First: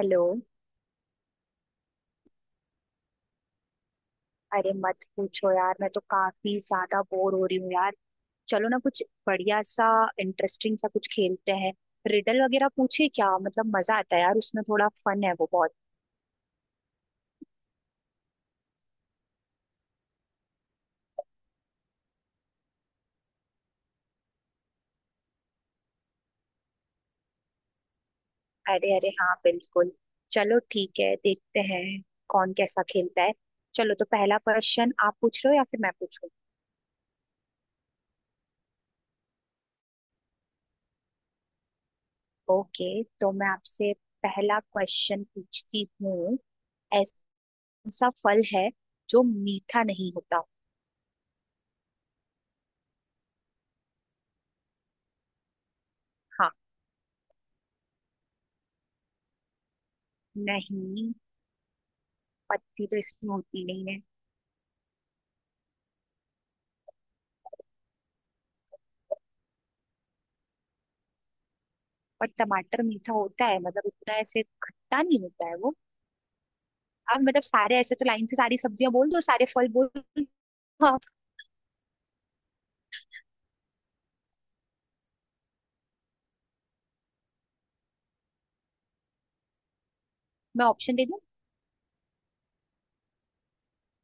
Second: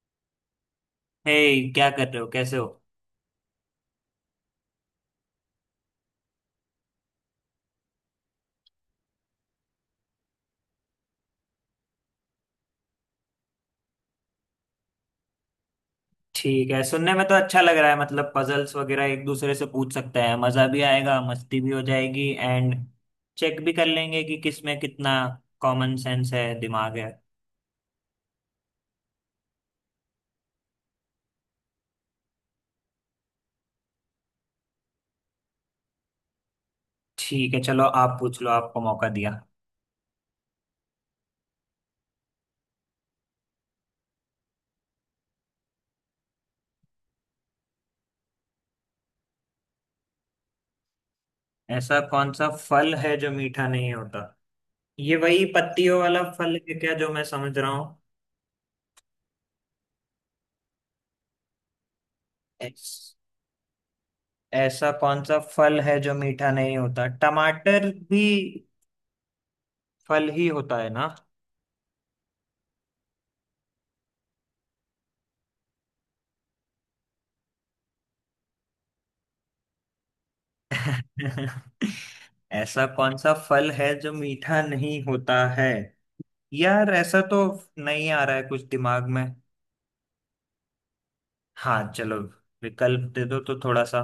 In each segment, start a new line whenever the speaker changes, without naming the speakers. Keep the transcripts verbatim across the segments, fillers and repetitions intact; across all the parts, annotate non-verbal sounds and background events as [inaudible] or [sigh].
Hello.
Hey. क्या कर रहे हो, कैसे हो।
अरे मत पूछो यार, मैं तो काफी ज्यादा बोर हो रही हूँ यार। चलो ना, कुछ बढ़िया सा इंटरेस्टिंग सा कुछ खेलते हैं। रिडल वगैरह पूछे क्या, मतलब मजा आता है यार, उसमें थोड़ा फन है वो बहुत।
ठीक है, सुनने में तो अच्छा लग रहा है। मतलब पजल्स वगैरह एक दूसरे से पूछ सकते हैं, मजा भी आएगा, मस्ती भी हो जाएगी। एंड चेक भी कर लेंगे कि किस में कितना कॉमन सेंस है, दिमाग है।
अरे अरे हाँ, बिल्कुल। चलो ठीक है, देखते हैं कौन कैसा खेलता है। चलो, तो पहला क्वेश्चन आप पूछ रहे हो या फिर मैं पूछूं?
ठीक है, चलो आप पूछ लो, आपको मौका दिया।
ओके, तो मैं आपसे पहला क्वेश्चन पूछती हूँ। ऐसा फल है जो मीठा नहीं होता।
ऐसा कौन सा फल है जो मीठा नहीं होता। ये वही पत्तियों वाला
हाँ।
फल है क्या जो मैं समझ रहा हूँ।
नहीं, पत्ती तो
ऐस-
इसमें होती नहीं है।
ऐसा कौन सा फल है जो मीठा नहीं होता। टमाटर भी फल ही होता है ना।
और टमाटर मीठा होता है मतलब, इतना ऐसे खट्टा नहीं होता है वो। आप मतलब सारे ऐसे तो लाइन से सारी सब्जियां बोल दो, सारे फल बोल दो। हाँ।
[laughs] ऐसा कौन सा फल है जो मीठा नहीं होता है। यार ऐसा तो नहीं आ रहा है कुछ दिमाग में।
मैं ऑप्शन दे दूं?
हाँ चलो, विकल्प दे दो तो थोड़ा सा।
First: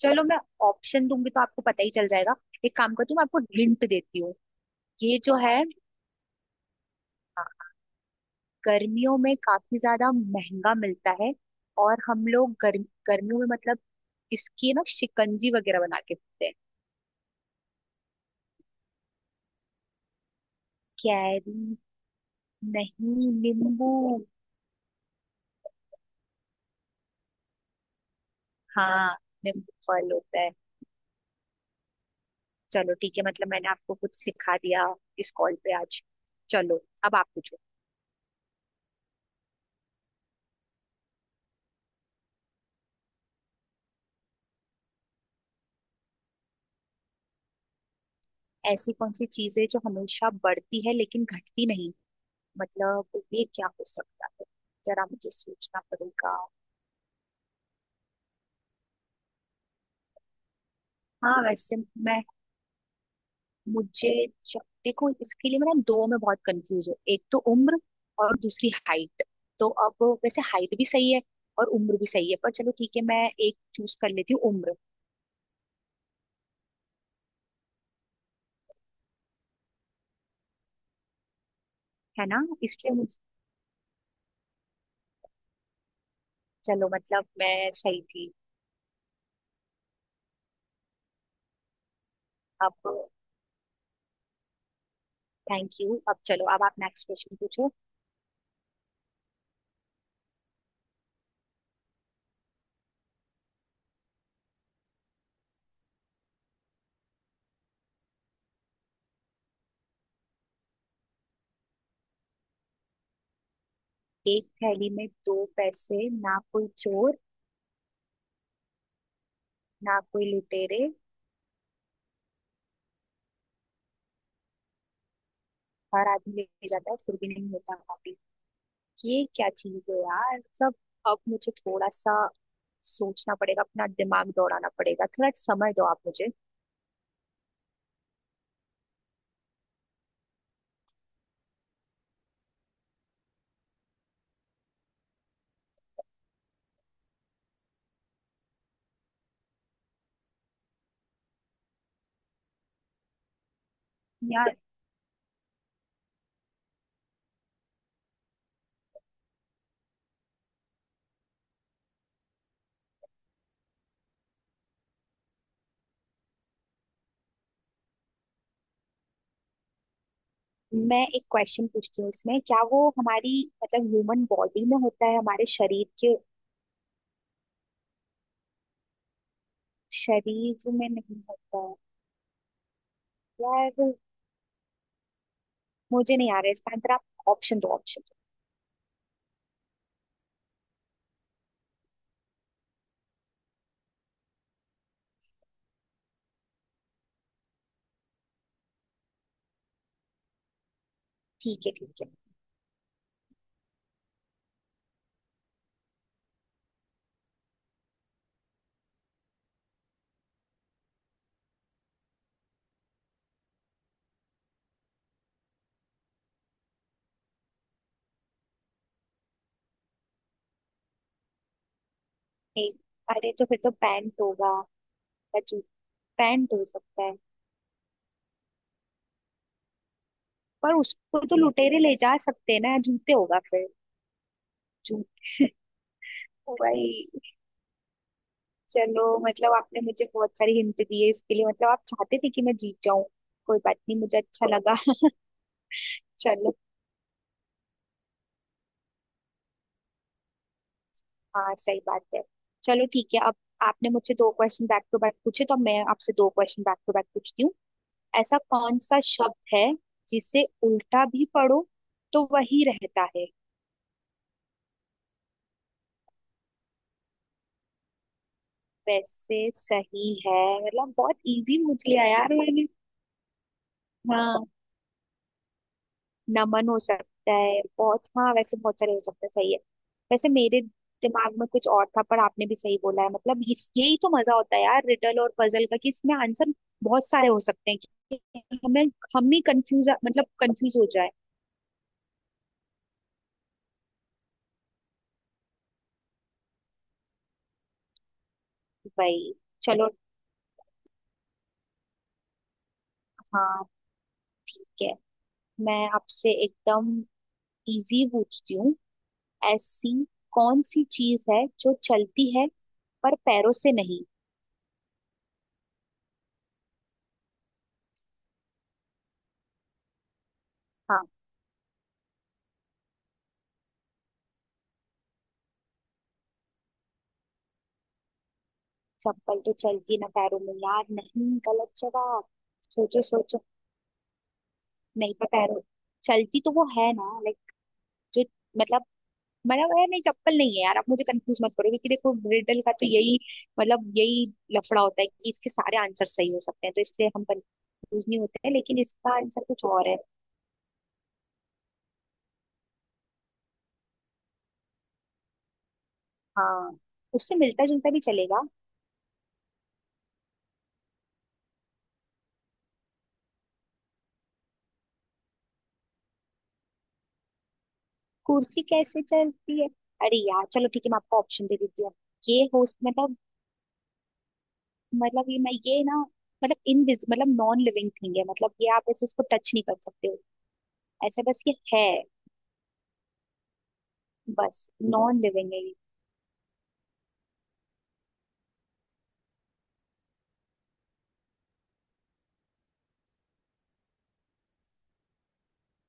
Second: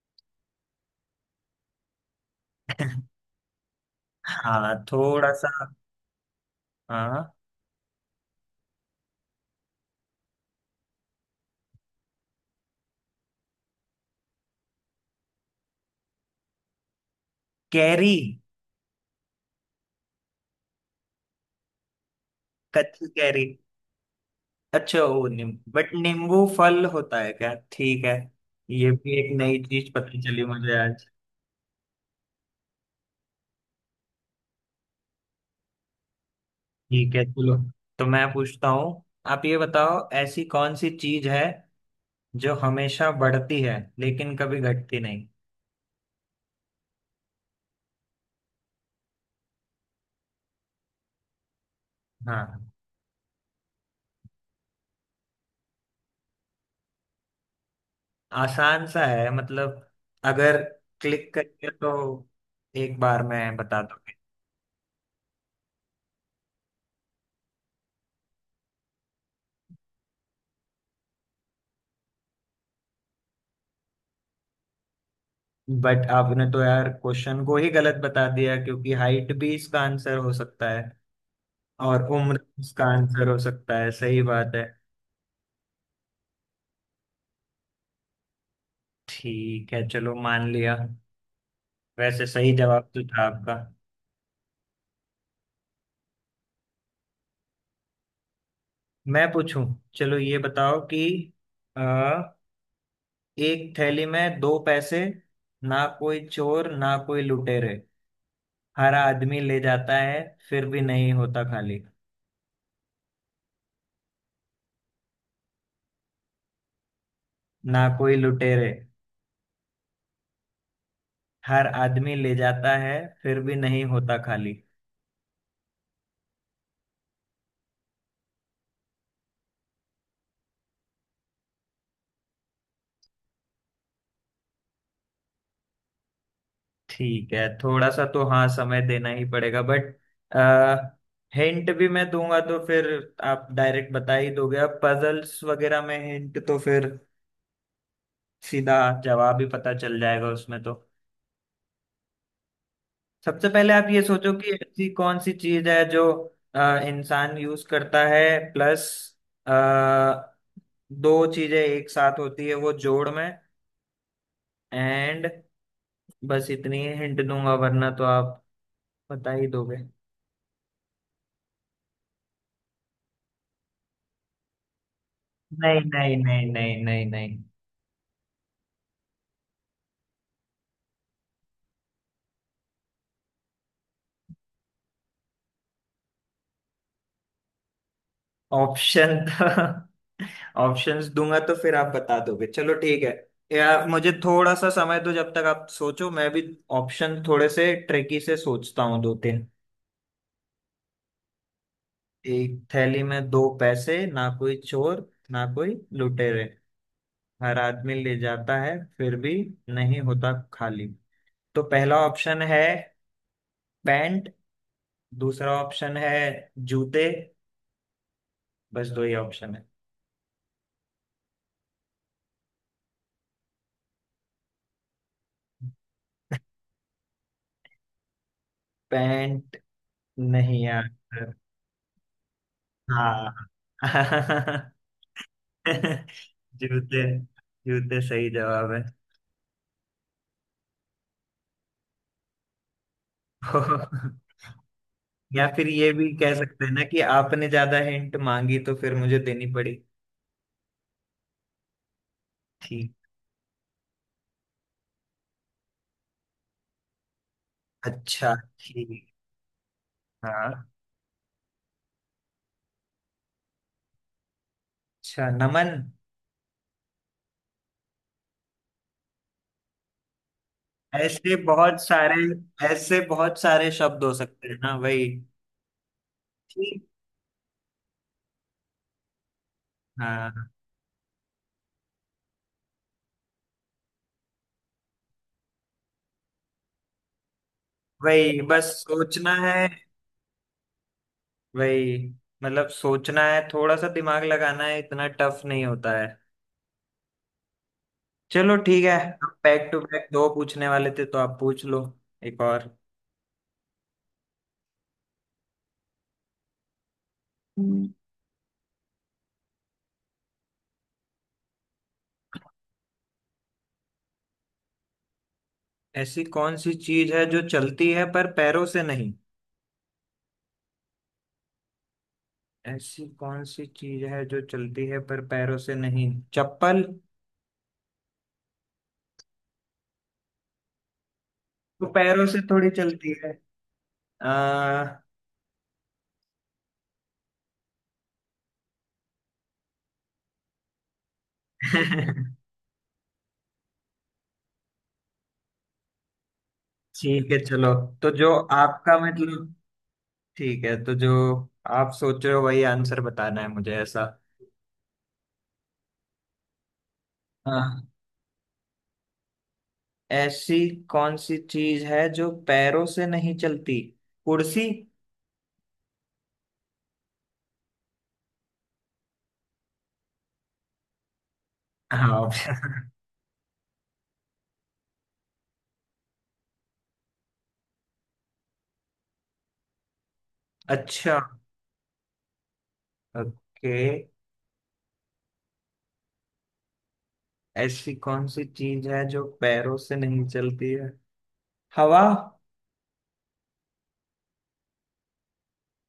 चलो, मैं ऑप्शन दूंगी तो आपको पता ही चल जाएगा। एक काम करती हूँ,
[laughs]
मैं आपको हिंट देती हूँ।
हाँ
ये
थोड़ा
जो
सा।
है,
हाँ।
हाँ, गर्मियों में काफी ज्यादा महंगा मिलता है। और हम लोग गर्म गर्मियों में मतलब, इसकी ना शिकंजी वगैरह बना के पीते हैं।
कैरी।
कैरी?
कच्ची
नहीं,
कैरी।
नींबू।
अच्छा, वो नीम बट नींबू फल होता है क्या, ठीक है। ये
हाँ,
भी एक नई
नींबू
चीज
फल
पता
होता
चली
है।
मुझे आज।
चलो ठीक है, मतलब मैंने आपको कुछ सिखा दिया इस कॉल पे आज। चलो,
ठीक
अब
है
आप
चलो,
पूछो।
तो मैं पूछता हूँ। आप ये बताओ, ऐसी कौन सी चीज है जो हमेशा बढ़ती है लेकिन कभी घटती नहीं।
ऐसी कौन सी चीज है जो हमेशा बढ़ती है लेकिन घटती नहीं?
हाँ।
मतलब, ये क्या हो सकता है? जरा मुझे सोचना पड़ेगा।
आसान सा है मतलब, अगर क्लिक
हाँ,
करके
वैसे।
तो
मैं
एक बार मैं बता
मुझे
दूंगी।
ज- देखो, इसके लिए मैं ना दो में बहुत कंफ्यूज हूँ। एक तो उम्र और दूसरी हाइट। तो अब वैसे हाइट भी सही है और उम्र भी सही है, पर चलो ठीक है, मैं एक चूज कर लेती हूँ उम्र।
बट आपने तो यार क्वेश्चन को ही गलत बता दिया, क्योंकि हाइट भी इसका आंसर हो सकता है और
है
उम्र
ना,
भी इसका
इसलिए मुझे।
आंसर हो सकता है, सही बात है।
चलो मतलब, मैं सही थी।
ठीक है चलो, मान लिया। वैसे सही
अब
जवाब तो था आपका।
थैंक यू, अब चलो, अब आप नेक्स्ट क्वेश्चन पूछो।
मैं पूछूं। चलो ये बताओ कि एक थैली में दो पैसे, ना कोई चोर ना कोई लुटेरे, हर आदमी ले जाता है फिर भी नहीं होता खाली।
एक थैली में दो पैसे, ना कोई चोर
ना कोई लुटेरे।
ना कोई लुटेरे,
हर आदमी ले जाता है, फिर भी नहीं होता खाली।
हर आदमी ले जाता है, फिर भी नहीं होता कॉपी। ये क्या चीज है यार सब? अब मुझे थोड़ा सा सोचना पड़ेगा, अपना दिमाग दौड़ाना पड़ेगा, थोड़ा समय दो आप मुझे।
ठीक है, थोड़ा सा तो हाँ समय देना ही पड़ेगा। बट हिंट भी मैं दूंगा तो फिर आप डायरेक्ट बता ही दोगे। अब पजल्स वगैरह में हिंट तो फिर सीधा जवाब ही पता चल जाएगा उसमें तो। सबसे पहले आप ये सोचो कि
यार,
ऐसी कौन सी चीज है जो अ, इंसान यूज करता है। प्लस दो चीजें एक साथ होती है वो जोड़ में। एंड बस इतनी ही हिंट दूंगा, वरना तो आप बता ही दोगे।
मैं एक क्वेश्चन पूछती हूँ, इसमें क्या वो हमारी मतलब ह्यूमन बॉडी में होता है, हमारे
नहीं
शरीर के?
नहीं नहीं नहीं नहीं नहीं।
शरीर में नहीं होता है? यार, मुझे नहीं आ रहा है इसका आंसर, आप ऑप्शन दो, ऑप्शन दो।
ऑप्शन [laughs] तो ऑप्शंस दूंगा तो फिर आप बता दोगे, चलो ठीक है। यार मुझे थोड़ा सा समय दो, जब तक आप सोचो मैं भी ऑप्शन थोड़े से ट्रिकी से सोचता हूँ, दो तीन।
ठीक है, ठीक है।
एक थैली में दो पैसे, ना कोई चोर ना कोई लुटेरे, हर आदमी ले जाता है फिर भी नहीं होता खाली। तो पहला ऑप्शन है पैंट। दूसरा ऑप्शन है जूते। बस दो ही ऑप्शन है।
नहीं, अरे तो फिर तो पैंट होगा या जू, पैंट हो सकता है।
पैंट नहीं
पर
यार।
उसको तो लुटेरे ले जा सकते हैं ना, जूते
हाँ।
होगा फिर।
[laughs]
जूते [laughs] भाई।
जूते। जूते सही जवाब है।
चलो मतलब, आपने मुझे बहुत सारी हिंट दी है इसके लिए, मतलब आप चाहते थे कि मैं जीत जाऊं। कोई बात नहीं, मुझे
[laughs]
अच्छा लगा।
या फिर ये भी
[laughs]
कह
चलो,
सकते हैं ना कि आपने ज्यादा हिंट मांगी तो फिर मुझे देनी पड़ी।
हाँ सही बात है। चलो ठीक है, अब आपने मुझसे दो क्वेश्चन बैक टू बैक पूछे, तो अब मैं आपसे दो क्वेश्चन बैक टू बैक पूछती हूँ।
अच्छा।
ऐसा कौन सा
ठीक।
शब्द है जिसे
हाँ।
उल्टा भी पढ़ो तो वही रहता है?
अच्छा, नमन।
वैसे सही है, मतलब बहुत
ऐसे
इजी
बहुत
पूछ लिया
सारे,
यार मैंने।
ऐसे बहुत सारे शब्द हो
हाँ,
सकते हैं ना वही।
नमन हो
ठीक।
सकता है, बहुत हाँ, वैसे बहुत सारे हो सकते हैं, सही है। वैसे
हाँ।
मेरे दिमाग में कुछ और था, पर आपने भी सही बोला है। मतलब इस यही तो मजा होता है यार रिडल और पजल का, कि इसमें आंसर बहुत सारे हो सकते हैं कि
वही बस
हमें, हम
सोचना
ही
है।
कंफ्यूज, मतलब कंफ्यूज हो जाए।
वही, मतलब सोचना है, थोड़ा सा दिमाग लगाना है, इतना टफ नहीं होता है। चलो ठीक है।
भाई,
अब बैक टू
चलो
बैक दो पूछने वाले थे तो आप पूछ लो, एक और।
हाँ ठीक है, मैं आपसे एकदम
हम्म,
इजी पूछती हूँ। ऐसी कौन सी चीज है जो चलती है पर पैरों से नहीं?
ऐसी कौन सी चीज है जो चलती है पर पैरों से नहीं।
हाँ।
ऐसी कौन सी चीज है जो चलती है पर पैरों से नहीं, चप्पल।
चप्पल तो चलती ना पैरों में यार, नहीं, गलत
तो
जवाब।
पैरों से थोड़ी
सोचो,
चलती है।
सोचो।
आ,
नहीं पता पैरों। चलती तो वो है ना, लाइक, जो मतलब, मतलब यार नहीं, चप्पल नहीं है यार, आप मुझे कंफ्यूज मत करो, क्योंकि देखो
[laughs]
रिडल का तो यही मतलब, यही लफड़ा होता है कि इसके सारे आंसर सही हो सकते हैं, तो इसलिए हम
ठीक है चलो।
कंफ्यूज
तो
नहीं
जो
होते हैं, लेकिन
आपका
इसका आंसर
मतलब,
कुछ और है।
ठीक है, तो जो आप सोच रहे हो वही आंसर बताना है मुझे, ऐसा।
हाँ, उससे मिलता
हाँ।
जुलता भी चलेगा।
ऐसी कौन सी चीज है जो पैरों से नहीं चलती, कुर्सी।
कुर्सी कैसे चलती है? अरे यार, चलो ठीक है, मैं आपको ऑप्शन दे देती हूँ।
हाँ।
ये हो
[laughs]
मतलब, मतलब ये मैं ये ना मतलब इन मतलब नॉन लिविंग थिंग है, मतलब ये आप ऐसे इसको टच नहीं कर सकते हो।
अच्छा।
ऐसा बस ये है,
ओके।
बस नॉन लिविंग है ये।
ऐसी कौन सी चीज है जो पैरों से नहीं चलती है, हवा।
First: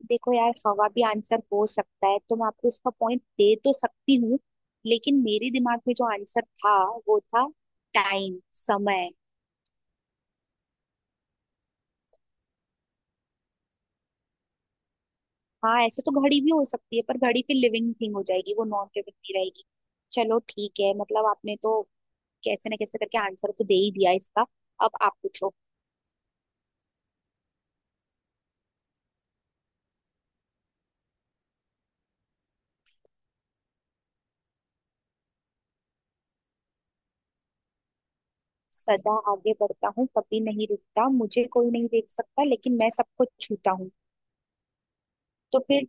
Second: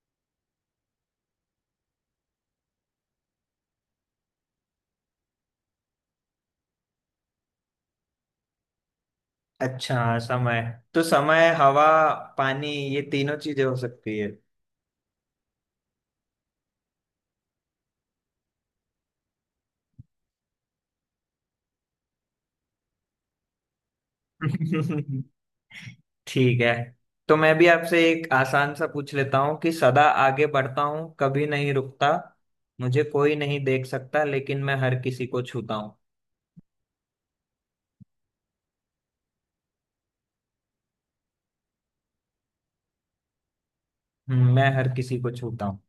देखो यार, हवा भी आंसर हो सकता है, तो मैं आपको इसका पॉइंट दे तो सकती हूँ, लेकिन मेरे दिमाग में जो आंसर था, वो था टाइम, समय।
अच्छा हाँ, समय। तो समय, हवा, पानी, ये तीनों चीजें हो सकती है।
हाँ, ऐसे तो घड़ी भी हो सकती है, पर घड़ी फिर लिविंग थिंग हो जाएगी, वो नॉन लिविंग नहीं रहेगी। चलो ठीक है, मतलब आपने तो कैसे ना कैसे करके आंसर तो दे ही दिया इसका। अब आप
[laughs]
पूछो।
ठीक है, तो मैं भी आपसे एक आसान सा पूछ लेता हूँ कि सदा आगे बढ़ता हूँ कभी नहीं रुकता, मुझे कोई नहीं देख सकता लेकिन मैं हर किसी को छूता हूँ।
सदा आगे बढ़ता हूँ कभी नहीं रुकता, मुझे कोई नहीं देख सकता, लेकिन मैं सबको छूता हूँ।
हम्म, मैं हर किसी को
तो
छूता हूँ।
फिर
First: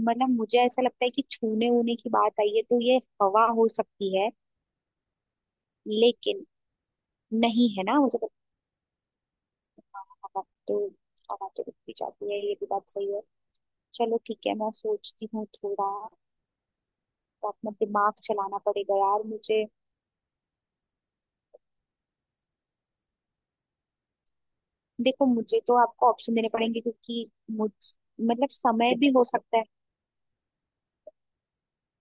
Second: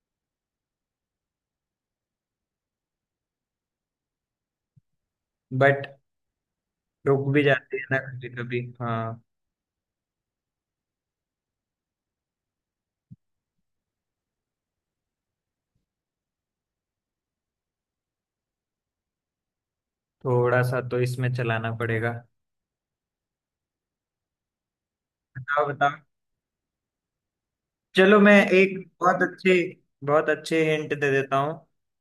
मतलब, मुझे ऐसा लगता है कि छूने ऊने की बात आई है, तो ये हवा हो सकती है।
बट
लेकिन
रुक भी
नहीं,
जाती
है
है ना
ना, मुझे
कभी
पता,
कभी, हाँ।
हवा तो हवा तो रुक भी जाती है, ये भी बात सही है। चलो ठीक है, मैं सोचती हूँ थोड़ा, तो अपना दिमाग चलाना पड़ेगा यार मुझे।
थोड़ा सा तो इसमें चलाना पड़ेगा।
देखो, मुझे
बताओ
तो
बताओ।
आपको ऑप्शन देने पड़ेंगे क्योंकि मुझ,
चलो मैं
मतलब
एक
समय भी
बहुत
हो
अच्छे,
सकता है।
बहुत अच्छे हिंट दे देता हूँ।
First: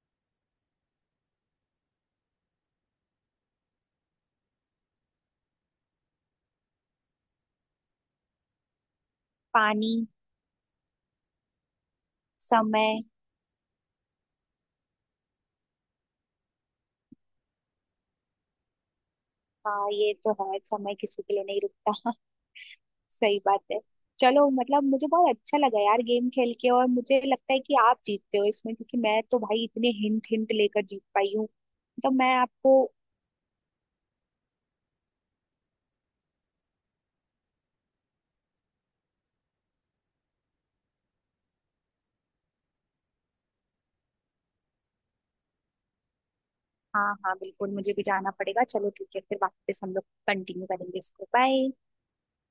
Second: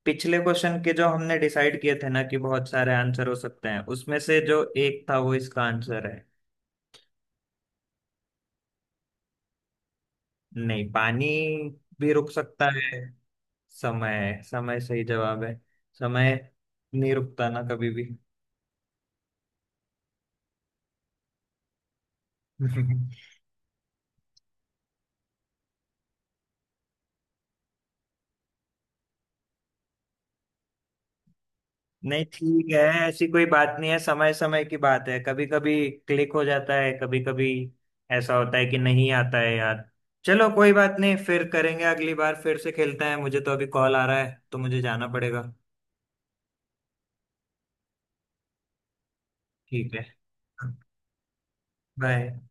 पिछले क्वेश्चन के जो हमने डिसाइड किए थे ना कि बहुत सारे आंसर हो सकते हैं, उसमें से जो एक था वो इसका आंसर है।
पानी?
नहीं पानी भी रुक सकता है।
समय?
समय। समय सही जवाब है। समय नहीं रुकता ना कभी भी।
हाँ, ये तो है, समय किसी के लिए नहीं रुकता। [laughs]
[laughs]
सही बात है। चलो मतलब, मुझे बहुत अच्छा लगा यार गेम खेल के, और मुझे लगता है कि आप जीतते हो इसमें, क्योंकि मैं तो भाई इतने हिंट हिंट लेकर जीत पाई हूँ। तो
नहीं
मैं
ठीक है,
आपको,
ऐसी कोई बात नहीं है। समय समय की बात है, कभी कभी क्लिक हो जाता है, कभी कभी ऐसा होता है कि नहीं आता है यार। चलो कोई बात नहीं, फिर करेंगे, अगली बार फिर से खेलते हैं। मुझे तो अभी कॉल आ रहा है तो मुझे जाना पड़ेगा।
हाँ हाँ बिल्कुल, मुझे भी जाना पड़ेगा। चलो ठीक है, फिर वापस हम
ठीक
लोग
है।
कंटिन्यू
[laughs]
करेंगे इसको, बाय।
बाय।